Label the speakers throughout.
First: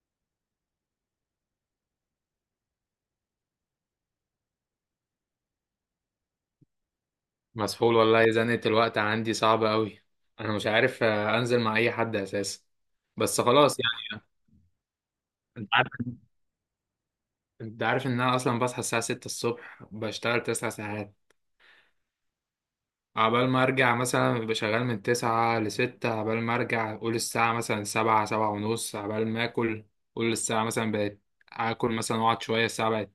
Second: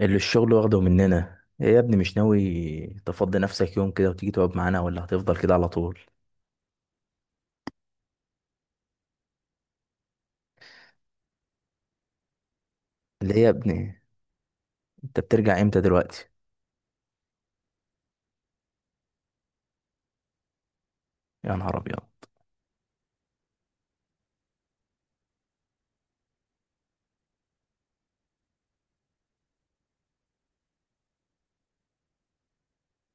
Speaker 1: اللي الشغل واخده مننا ايه يا ابني؟ مش ناوي تفضي نفسك يوم كده وتيجي تقعد معانا ولا هتفضل كده على طول؟
Speaker 2: مسحول والله، زنقة الوقت عندي صعبة قوي. انا مش عارف، انزل مع اي حد اساسا.
Speaker 1: اللي
Speaker 2: بس
Speaker 1: هي يا
Speaker 2: خلاص
Speaker 1: ابني،
Speaker 2: يعني.
Speaker 1: انت بترجع
Speaker 2: انت
Speaker 1: امتى
Speaker 2: عارف
Speaker 1: دلوقتي؟
Speaker 2: انت عارف ان انا اصلا بصحى الساعة 6 الصبح، بشتغل 9 ساعات
Speaker 1: يا نهار ابيض.
Speaker 2: عبال ما ارجع. مثلا ببقى شغال من 9 ل 6، عبال ما ارجع قول الساعة مثلا 7 7 ونص، عبال ما اكل قول الساعة مثلا بقت، اكل مثلا واقعد شوية الساعة بقت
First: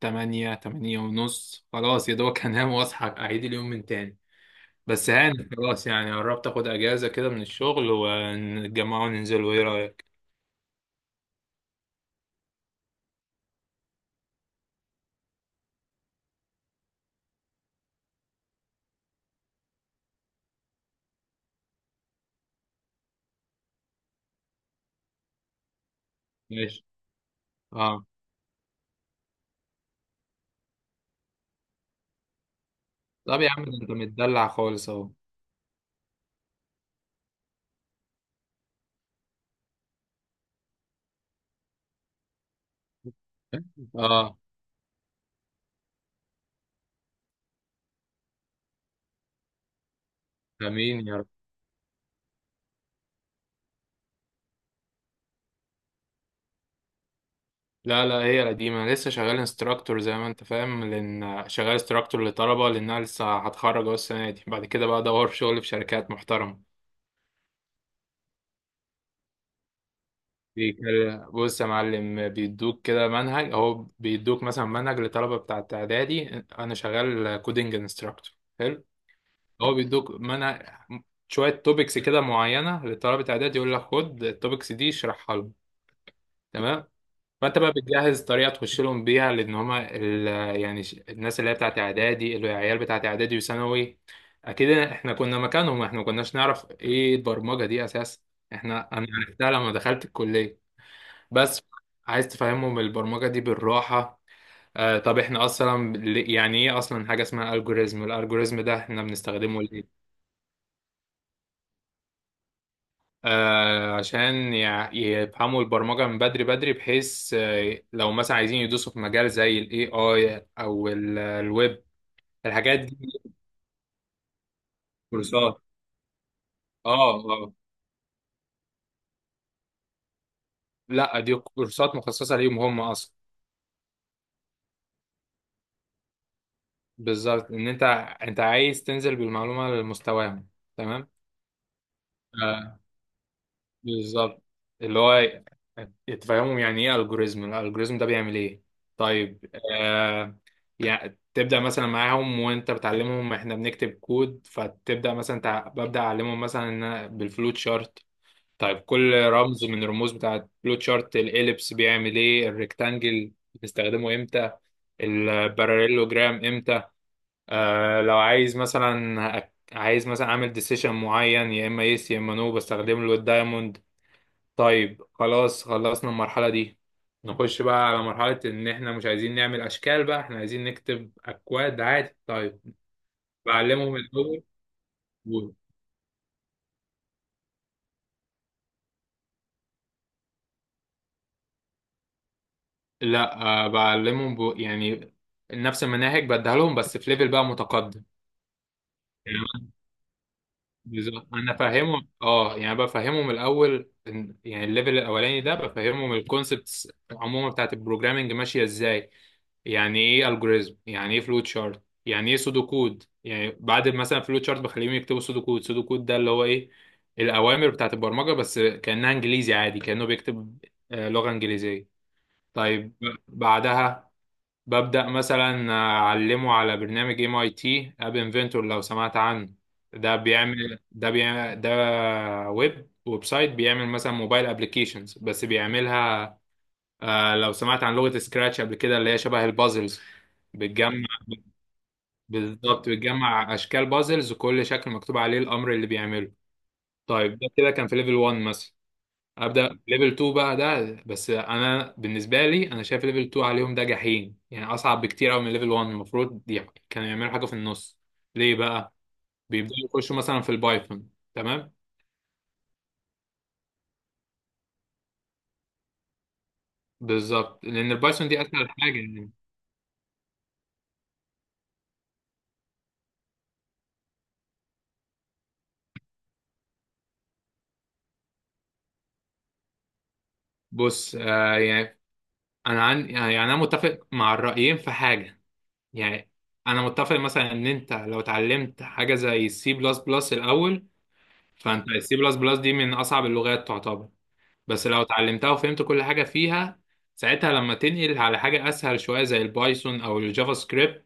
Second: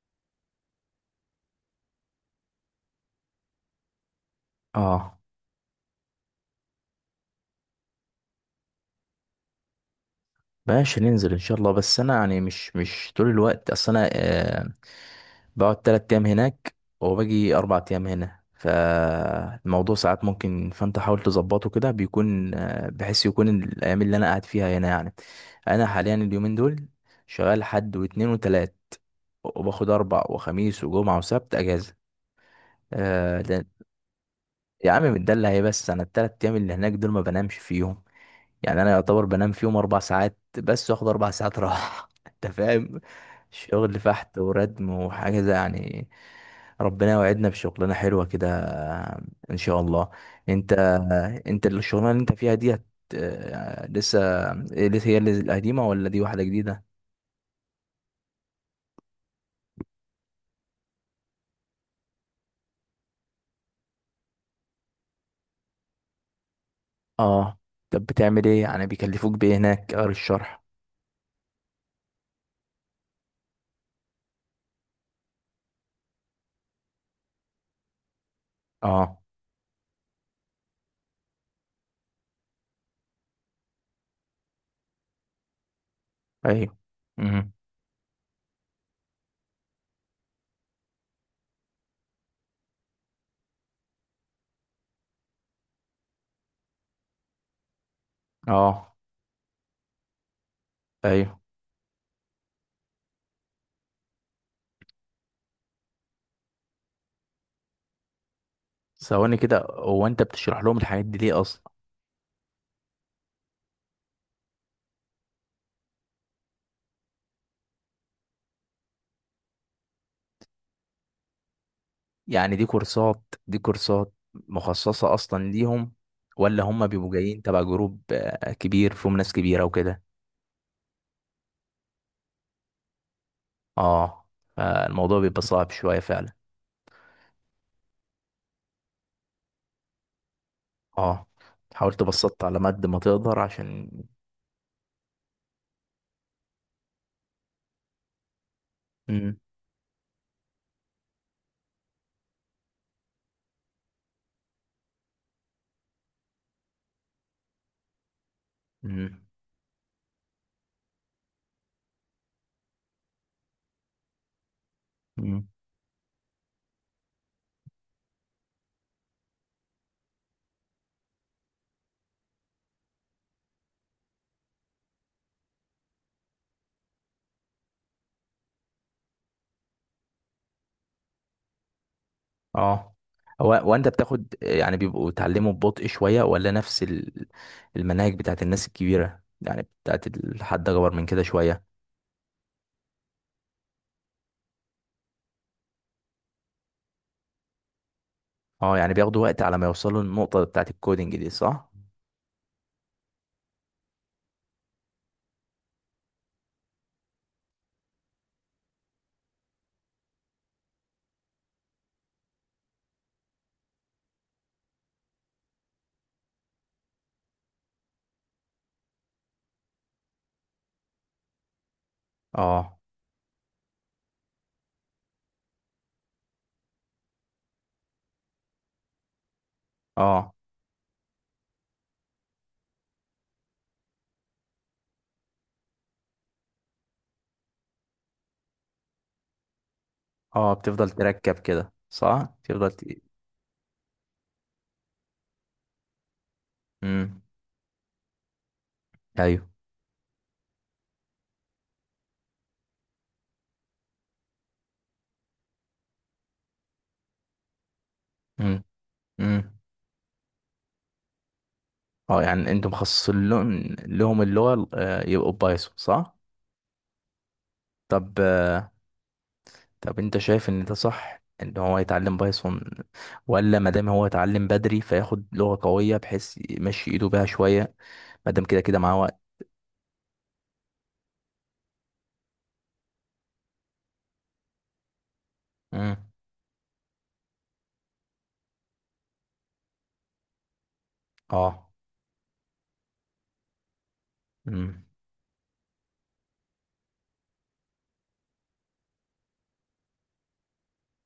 Speaker 2: 8 8 ونص، خلاص يا دوبك هنام واصحى اعيد اليوم من تاني. بس
Speaker 1: اه،
Speaker 2: هاني خلاص يعني، قربت اخد اجازه كده من الشغل ونتجمع وننزل، وايه رايك؟
Speaker 1: ماشي، ننزل ان شاء الله، بس انا يعني مش طول الوقت، اصل انا بقعد تلات ايام هناك وباجي اربع ايام هنا، فالموضوع ساعات ممكن، فانت حاول تظبطه كده بيكون بحيث يكون الايام اللي انا قاعد فيها هنا يعني. انا حاليا اليومين
Speaker 2: ماشي.
Speaker 1: دول شغال حد
Speaker 2: اه.
Speaker 1: واتنين وتلات، وباخد اربع وخميس وجمعة وسبت اجازة. آه
Speaker 2: طب يا عم،
Speaker 1: ده.
Speaker 2: ده انت متدلع خالص
Speaker 1: يا عم
Speaker 2: اهو.
Speaker 1: متدلع ايه؟ بس انا التلات ايام اللي هناك دول ما بنامش فيهم، يعني انا يعتبر بنام فيهم اربع ساعات بس، واخد اربع ساعات راحة. انت فاهم، شغل
Speaker 2: اه.
Speaker 1: فحت وردم وحاجة زي يعني. ربنا يوعدنا بشغلانة حلوة كده ان شاء الله. انت،
Speaker 2: امين يا رب.
Speaker 1: انت الشغلانة اللي انت فيها ديت لسه إيه؟ لسه هي اللي القديمة ولا دي واحدة جديدة؟
Speaker 2: لا لا، هي قديمه. أنا لسه شغال انستراكتور زي ما انت فاهم، لان شغال انستراكتور لطلبه لانها لسه هتخرج اهو السنه دي. بعد كده بقى ادور في شغل في شركات محترمه.
Speaker 1: اه. طب بتعمل ايه يعني؟ بيكلفوك بايه هناك؟ قاري الشرح؟
Speaker 2: بص يا معلم، بيدوك كده منهج اهو، بيدوك مثلا منهج لطلبه بتاعت اعدادي. انا شغال كودنج انستراكتور.
Speaker 1: اه.
Speaker 2: هو بيدوك منع شوية توبكس كده معينة لطلبة إعداد، يقول لك خد التوبكس دي اشرحها لهم.
Speaker 1: ايوه.
Speaker 2: تمام.
Speaker 1: امم.
Speaker 2: فأنت بقى بتجهز طريقة تخش لهم بيها، لأن هما يعني الناس اللي هي بتاعت إعدادي، العيال بتاعت إعدادي وثانوي. أكيد إحنا كنا مكانهم، إحنا ما كناش نعرف إيه البرمجة دي أساسا. إحنا
Speaker 1: اه.
Speaker 2: أنا عرفتها لما دخلت الكلية
Speaker 1: ايوه.
Speaker 2: بس. عايز تفهمهم البرمجة دي بالراحة. طب إحنا أصلا يعني إيه أصلا حاجة اسمها ألجوريزم؟ الألجوريزم ده إحنا
Speaker 1: ثواني كده،
Speaker 2: بنستخدمه ليه؟
Speaker 1: هو انت بتشرح لهم الحاجات دي ليه اصلا؟
Speaker 2: عشان يفهموا البرمجة من بدري بدري، بحيث لو مثلا عايزين يدوسوا في مجال زي الاي اي او الويب.
Speaker 1: يعني دي
Speaker 2: الحاجات دي
Speaker 1: كورسات، دي كورسات مخصصة اصلا
Speaker 2: كورسات.
Speaker 1: ليهم، ولا هم
Speaker 2: اه
Speaker 1: بيبقوا جايين
Speaker 2: اه.
Speaker 1: تبع جروب كبير فيهم ناس كبيرة وكده؟
Speaker 2: لا، دي كورسات مخصصة ليهم هم اصلا.
Speaker 1: اه. فالموضوع بيبقى صعب شوية فعلا.
Speaker 2: بالظبط، ان انت، انت عايز تنزل بالمعلومة لمستواهم. تمام.
Speaker 1: اه، حاولت بسطت على قد ما تقدر عشان.
Speaker 2: بالظبط، اللي هو تفهمهم يعني ايه الجوريزم، الالجوريزم ده بيعمل ايه.
Speaker 1: امم.
Speaker 2: طيب. آه يعني تبدا مثلا معاهم وانت بتعلمهم احنا بنكتب كود، فتبدا مثلا ببدا اعلمهم مثلا إن أنا بالفلوت شارت. طيب، كل رمز من الرموز بتاعه الفلوت شارت، الاليبس بيعمل ايه، الريكتانجل بنستخدمه امتى،
Speaker 1: امم.
Speaker 2: الباراليلوجرام امتى. لو عايز مثلا، عايز مثلا اعمل ديسيشن معين يا اما يس يا اما نو، بستخدم له الدايموند. طيب خلاص خلصنا المرحلة دي. نخش بقى على مرحلة إن إحنا مش عايزين نعمل أشكال بقى، إحنا عايزين نكتب أكواد عادي. طيب.
Speaker 1: اه، هو وانت
Speaker 2: بعلمهم
Speaker 1: بتاخد
Speaker 2: الأول
Speaker 1: يعني بيبقوا
Speaker 2: و-
Speaker 1: اتعلموا ببطء شوية، ولا نفس المناهج بتاعت الناس الكبيرة يعني، بتاعت الحد اكبر من كده شوية؟
Speaker 2: لا بعلمهم يعني نفس المناهج بديها لهم بس في ليفل بقى متقدم.
Speaker 1: اه يعني بياخدوا وقت على ما
Speaker 2: يعني
Speaker 1: يوصلوا النقطة بتاعت الكودينج
Speaker 2: بالظبط.
Speaker 1: دي،
Speaker 2: أنا
Speaker 1: صح؟
Speaker 2: فاهمهم يعني بفهمهم الأول يعني الليفل الأولاني ده بفهمهم الكونسبتس عموما بتاعت البروجرامينج ماشية إزاي. يعني ايه الجوريزم، يعني ايه فلوت شارت، يعني ايه سودو كود. يعني بعد مثلا فلوت شارت بخليهم يكتبوا سودو كود. سودو كود ده اللي هو ايه؟ الاوامر بتاعت البرمجه، بس كانها انجليزي عادي، كانه بيكتب لغه انجليزيه.
Speaker 1: اه.
Speaker 2: طيب، بعدها ببدا مثلا اعلمه على برنامج ام اي تي اب انفنتور، لو سمعت عنه. ده
Speaker 1: اه.
Speaker 2: بيعمل، ده بيعمل ده ويب، ويب سايت، بيعمل مثلا موبايل ابلكيشنز بس بيعملها. لو سمعت عن لغة سكراتش قبل كده، اللي هي شبه البازلز.
Speaker 1: اه، بتفضل
Speaker 2: بتجمع.
Speaker 1: تركب كده، صح؟
Speaker 2: بالظبط، بتجمع أشكال بازلز وكل شكل مكتوب عليه الأمر اللي بيعمله.
Speaker 1: امم.
Speaker 2: طيب ده كده كان في ليفل 1 مثلا.
Speaker 1: ايوه.
Speaker 2: أبدأ ليفل 2 بقى ده، بس أنا بالنسبة لي أنا شايف ليفل 2 عليهم ده جحيم، يعني أصعب بكتير أوي من ليفل 1، المفروض دي كانوا يعملوا حاجة في النص. ليه
Speaker 1: امم.
Speaker 2: بقى؟
Speaker 1: امم.
Speaker 2: بيبدأوا يخشوا مثلا في البايثون، تمام؟
Speaker 1: اه يعني انتم مخصصين لهم اللغة، يبقوا بايثون، صح؟
Speaker 2: بالظبط، لأن
Speaker 1: طب،
Speaker 2: البايثون دي أسهل حاجة يعني.
Speaker 1: طب انت شايف ان ده صح ان هو يتعلم بايثون، ولا ما دام هو يتعلم بدري فياخد لغة قوية بحيث يمشي ايده بيها شوية، ما دام كده كده معاه وقت؟
Speaker 2: بص يعني، أنا عن يعني أنا متفق مع الرأيين في حاجة.
Speaker 1: امم.
Speaker 2: يعني انا متفق مثلا ان انت لو اتعلمت حاجه زي السي بلس بلس الاول،
Speaker 1: اه.
Speaker 2: فانت السي بلس بلس دي من اصعب اللغات تعتبر،
Speaker 1: امم.
Speaker 2: بس لو اتعلمتها وفهمت كل حاجه فيها، ساعتها لما تنقل على حاجه اسهل شويه زي البايثون او الجافا سكريبت،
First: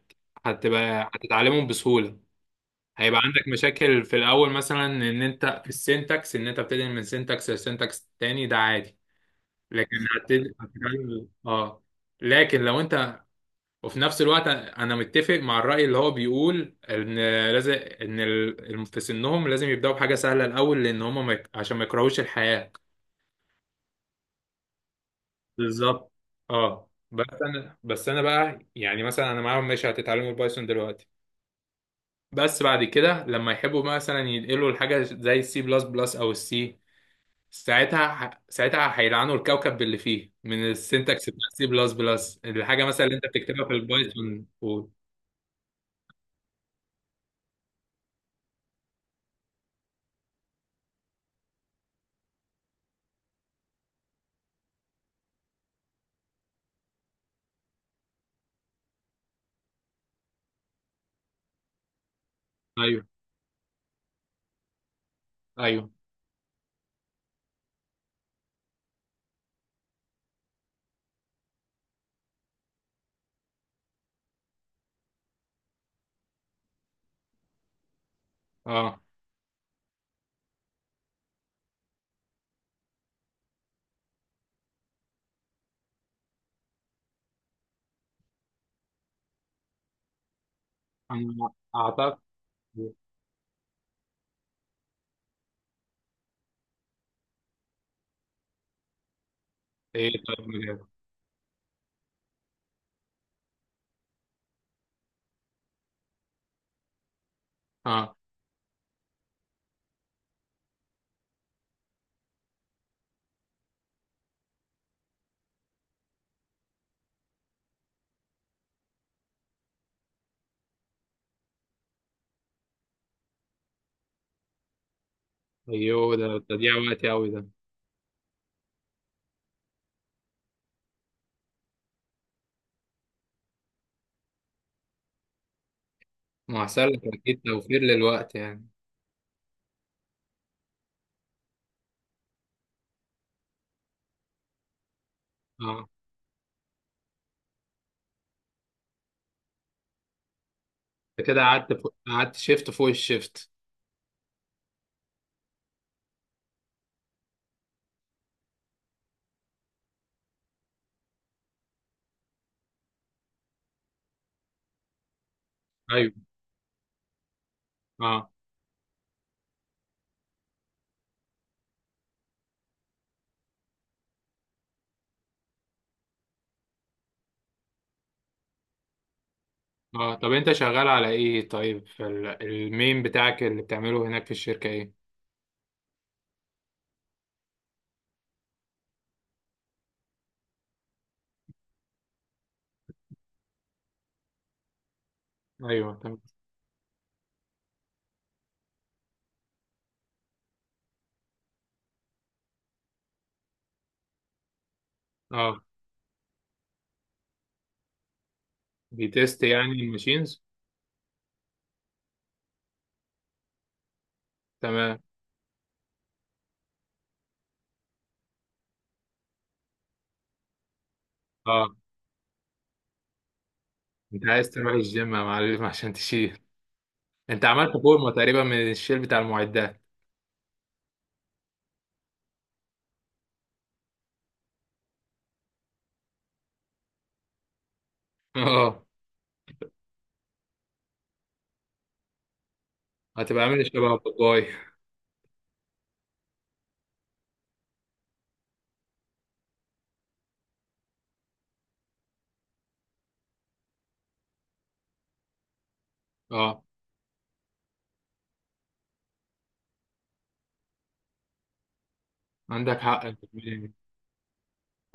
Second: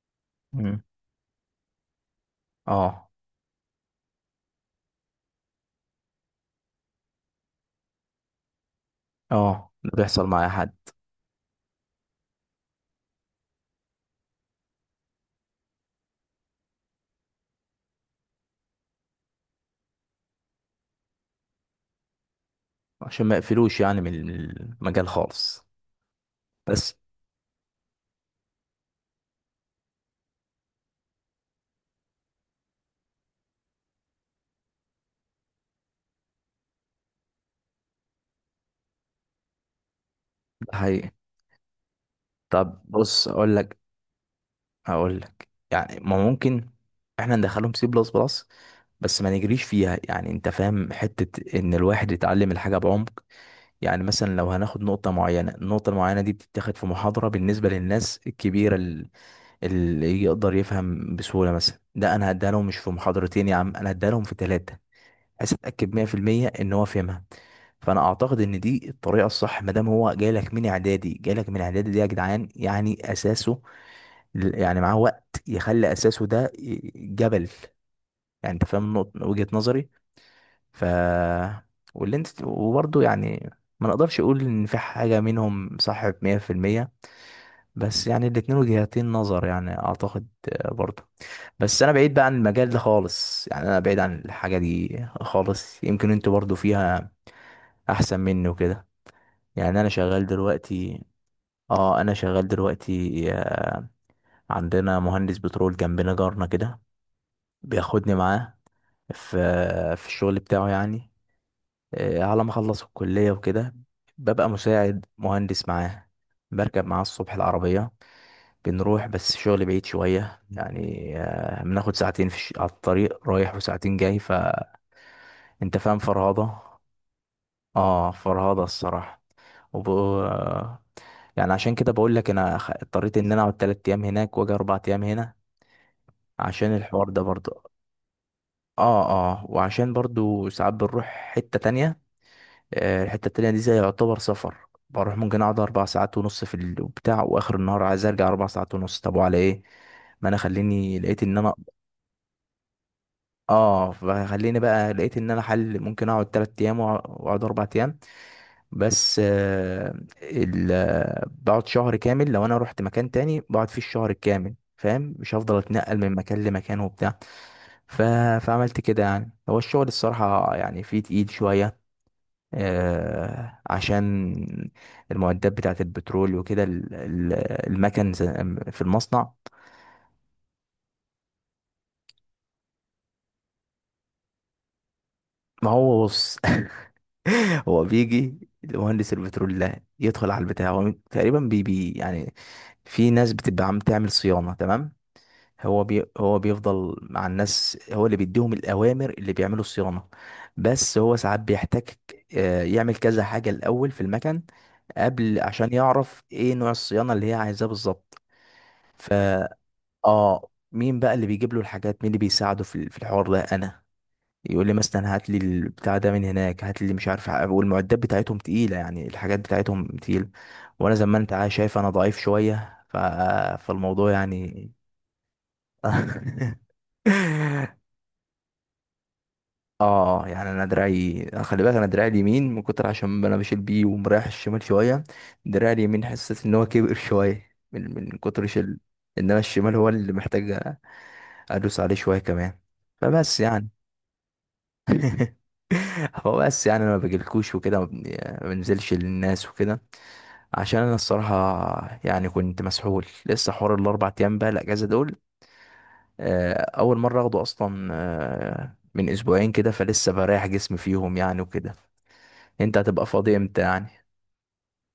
Speaker 1: امم.
Speaker 2: هتتعلمهم بسهوله.
Speaker 1: اه.
Speaker 2: هيبقى عندك مشاكل في الاول مثلا، ان انت في السينتاكس، ان انت بتنقل من سينتاكس لسينتاكس تاني، ده عادي.
Speaker 1: اه، ده
Speaker 2: لكن
Speaker 1: بيحصل مع اي حد.
Speaker 2: هتتعلم. اه لكن لو انت، وفي نفس الوقت انا متفق مع الرأي اللي هو بيقول ان لازم ان في سنهم لازم يبدأوا بحاجة سهلة الاول، لان هم ما يك- عشان ما يكرهوش الحياة.
Speaker 1: عشان ما يقفلوش يعني من المجال خالص.
Speaker 2: بالظبط. اه،
Speaker 1: بس
Speaker 2: بس انا بقى يعني مثلا انا معاهم، ماشي هتتعلموا البايثون دلوقتي، بس بعد كده لما يحبوا مثلا ينقلوا الحاجة زي السي بلس بلس او السي، ساعتها هيلعنوا الكوكب باللي فيه من
Speaker 1: ده حقيقي.
Speaker 2: السنتكس بتاع السي بلس بلس،
Speaker 1: طب
Speaker 2: الحاجة مثلا اللي انت
Speaker 1: بص اقول
Speaker 2: بتكتبها في
Speaker 1: لك،
Speaker 2: البايثون
Speaker 1: هقول لك يعني، ما ممكن احنا ندخلهم سي بلس بلس، بس ما نجريش فيها، يعني انت فاهم حتة ان الواحد يتعلم الحاجة بعمق. يعني مثلا لو هناخد نقطة معينة، النقطة المعينة دي بتتاخد في محاضرة بالنسبة للناس الكبيرة اللي يقدر يفهم بسهولة. مثلا ده انا هديها لهم مش في
Speaker 2: ايوه.
Speaker 1: محاضرتين يا عم، انا هديها لهم في ثلاثة بحيث
Speaker 2: ايوه،
Speaker 1: اتأكد 100% ان هو فهمها. فانا اعتقد ان دي الطريقة الصح، ما دام هو جاي لك من اعدادي، جاي لك من اعدادي دي يا جدعان، يعني اساسه، يعني معاه وقت يخلي اساسه ده جبل، يعني انت فاهم
Speaker 2: اه
Speaker 1: نقطة وجهة نظري. ف، واللي انت وبرضه يعني ما نقدرش اقول ان في حاجة منهم صح 100%، بس يعني الاتنين وجهتين نظر، يعني اعتقد برضه.
Speaker 2: انا
Speaker 1: بس انا بعيد
Speaker 2: اعتقد.
Speaker 1: بقى عن المجال ده خالص، يعني انا بعيد عن الحاجة دي خالص، يمكن انتوا برضه فيها احسن مني وكده. يعني انا
Speaker 2: ايه
Speaker 1: شغال
Speaker 2: طيب، مجال.
Speaker 1: دلوقتي. اه، انا شغال دلوقتي. عندنا مهندس بترول جنبنا، جارنا كده، بياخدني
Speaker 2: اه.
Speaker 1: معاه في، في الشغل بتاعه، يعني على ما اخلص الكلية وكده ببقى مساعد مهندس معاه. بركب معاه الصبح العربية، بنروح، بس الشغل بعيد شوية يعني، بناخد ساعتين على الطريق رايح وساعتين جاي، ف انت فاهم،
Speaker 2: ايوه ده
Speaker 1: فرهضة.
Speaker 2: تضييع وقت قوي ده.
Speaker 1: اه، فرهضة الصراحة. وب... يعني عشان كده بقول لك انا اضطريت ان انا اقعد تلات ايام هناك واجي اربع ايام هنا،
Speaker 2: ما
Speaker 1: عشان
Speaker 2: احسن لك
Speaker 1: الحوار ده
Speaker 2: اكيد،
Speaker 1: برضه.
Speaker 2: توفير للوقت يعني.
Speaker 1: اه. اه، وعشان برضه ساعات بنروح حتة تانية، الحتة التانية دي زي يعتبر سفر، بروح ممكن اقعد اربع
Speaker 2: اه.
Speaker 1: ساعات ونص في البتاع، واخر النهار عايز ارجع اربع ساعات ونص، طب وعلى ايه؟ ما انا خليني لقيت
Speaker 2: انت
Speaker 1: ان
Speaker 2: كده
Speaker 1: انا،
Speaker 2: قعدت قعدت شيفت فوق الشيفت.
Speaker 1: اه، فخليني بقى لقيت ان انا حل ممكن اقعد تلات ايام واقعد اربع ايام. بس ال... آه، بقعد شهر كامل، لو انا رحت مكان تاني بقعد فيه الشهر الكامل، فاهم، مش هفضل اتنقل
Speaker 2: ايوه.
Speaker 1: من مكان لمكان وبتاع. ف...
Speaker 2: اه
Speaker 1: فعملت كده يعني. هو الشغل الصراحة يعني فيه تقيل شوية، عشان المعدات بتاعة البترول وكده، المكن في المصنع.
Speaker 2: اه. طب انت شغال على ايه، طيب في المين بتاعك اللي بتعمله هناك في الشركة ايه؟
Speaker 1: ما هو بص. هو بيجي مهندس البترول ده يدخل على البتاع، هو تقريبا بي بي يعني. في ناس بتبقى عم تعمل صيانة، تمام.
Speaker 2: ايوه تمام.
Speaker 1: هو بيفضل مع الناس، هو اللي بيديهم الأوامر اللي بيعملوا الصيانة. بس هو ساعات بيحتاج يعمل كذا حاجة الأول في المكن قبل،
Speaker 2: اه،
Speaker 1: عشان يعرف ايه نوع الصيانة اللي هي عايزاه بالظبط. ف،
Speaker 2: بيتست يعني الماشينز.
Speaker 1: اه، مين بقى اللي بيجيب له الحاجات، مين اللي بيساعده في الحوار ده؟ انا. يقول لي
Speaker 2: تمام.
Speaker 1: مثلا هات لي البتاع ده من هناك، هات لي مش عارف والمعدات بتاعتهم تقيله، يعني الحاجات بتاعتهم تقيله، وانا زي ما انت
Speaker 2: اه،
Speaker 1: شايف انا ضعيف شويه ف... فالموضوع
Speaker 2: انت عايز
Speaker 1: يعني.
Speaker 2: تروح الجيم يا معلم عشان تشيل؟ انت عملت فورمة تقريبا من الشيل بتاع المعدات.
Speaker 1: اه، يعني انا دراعي، خلي بالك، انا دراعي اليمين من كتر، عشان انا بشيل بيه ومريح الشمال شويه، دراعي اليمين حسيت ان هو كبر شويه من كتر شيل،
Speaker 2: اه.
Speaker 1: انما الشمال هو اللي محتاج ادوس عليه شويه كمان، فبس
Speaker 2: هتبقى عامل
Speaker 1: يعني.
Speaker 2: شبه باباي.
Speaker 1: هو بس يعني انا ما بجيلكوش وكده، ما بنزلش للناس وكده، عشان انا الصراحه يعني كنت مسحول. لسه حوار الاربع ايام بقى الاجازه دول آه،
Speaker 2: اه،
Speaker 1: اول مره اخده اصلا، من اسبوعين كده، فلسه بريح جسمي فيهم يعني وكده. انت
Speaker 2: عندك حق.
Speaker 1: هتبقى
Speaker 2: انت
Speaker 1: فاضي
Speaker 2: بتقول
Speaker 1: امتى يعني؟
Speaker 2: ايه؟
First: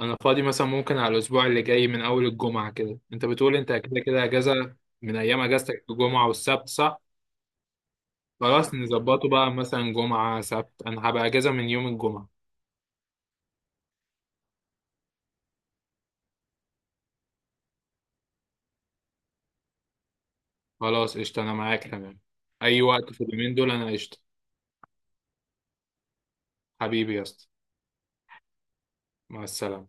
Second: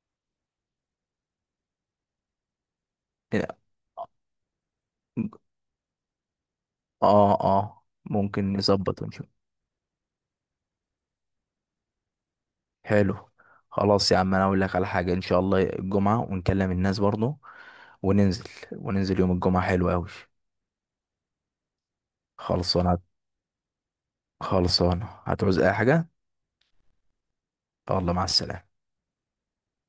Speaker 2: انا فاضي مثلا ممكن على الاسبوع اللي جاي من اول الجمعه كده، انت بتقول انت كده كده اجازه من ايام اجازتك الجمعه والسبت، صح؟
Speaker 1: اه. اه، ممكن
Speaker 2: خلاص
Speaker 1: نظبط ونشوف.
Speaker 2: نظبطه بقى مثلا جمعه سبت، انا هبقى اجازه من يوم الجمعه.
Speaker 1: حلو، خلاص يا عم، انا اقول لك على حاجه، ان شاء الله الجمعه، ونكلم الناس برضو وننزل، وننزل يوم الجمعه حلو قوي.
Speaker 2: خلاص قشطه، انا معاك تمام. اي
Speaker 1: خلصانه.
Speaker 2: وقت في اليومين دول انا قشطه.
Speaker 1: خلصانه، هتعوز اي حاجه؟
Speaker 2: حبيبي يا اسطى.
Speaker 1: الله، مع السلامه.
Speaker 2: مع السلامه.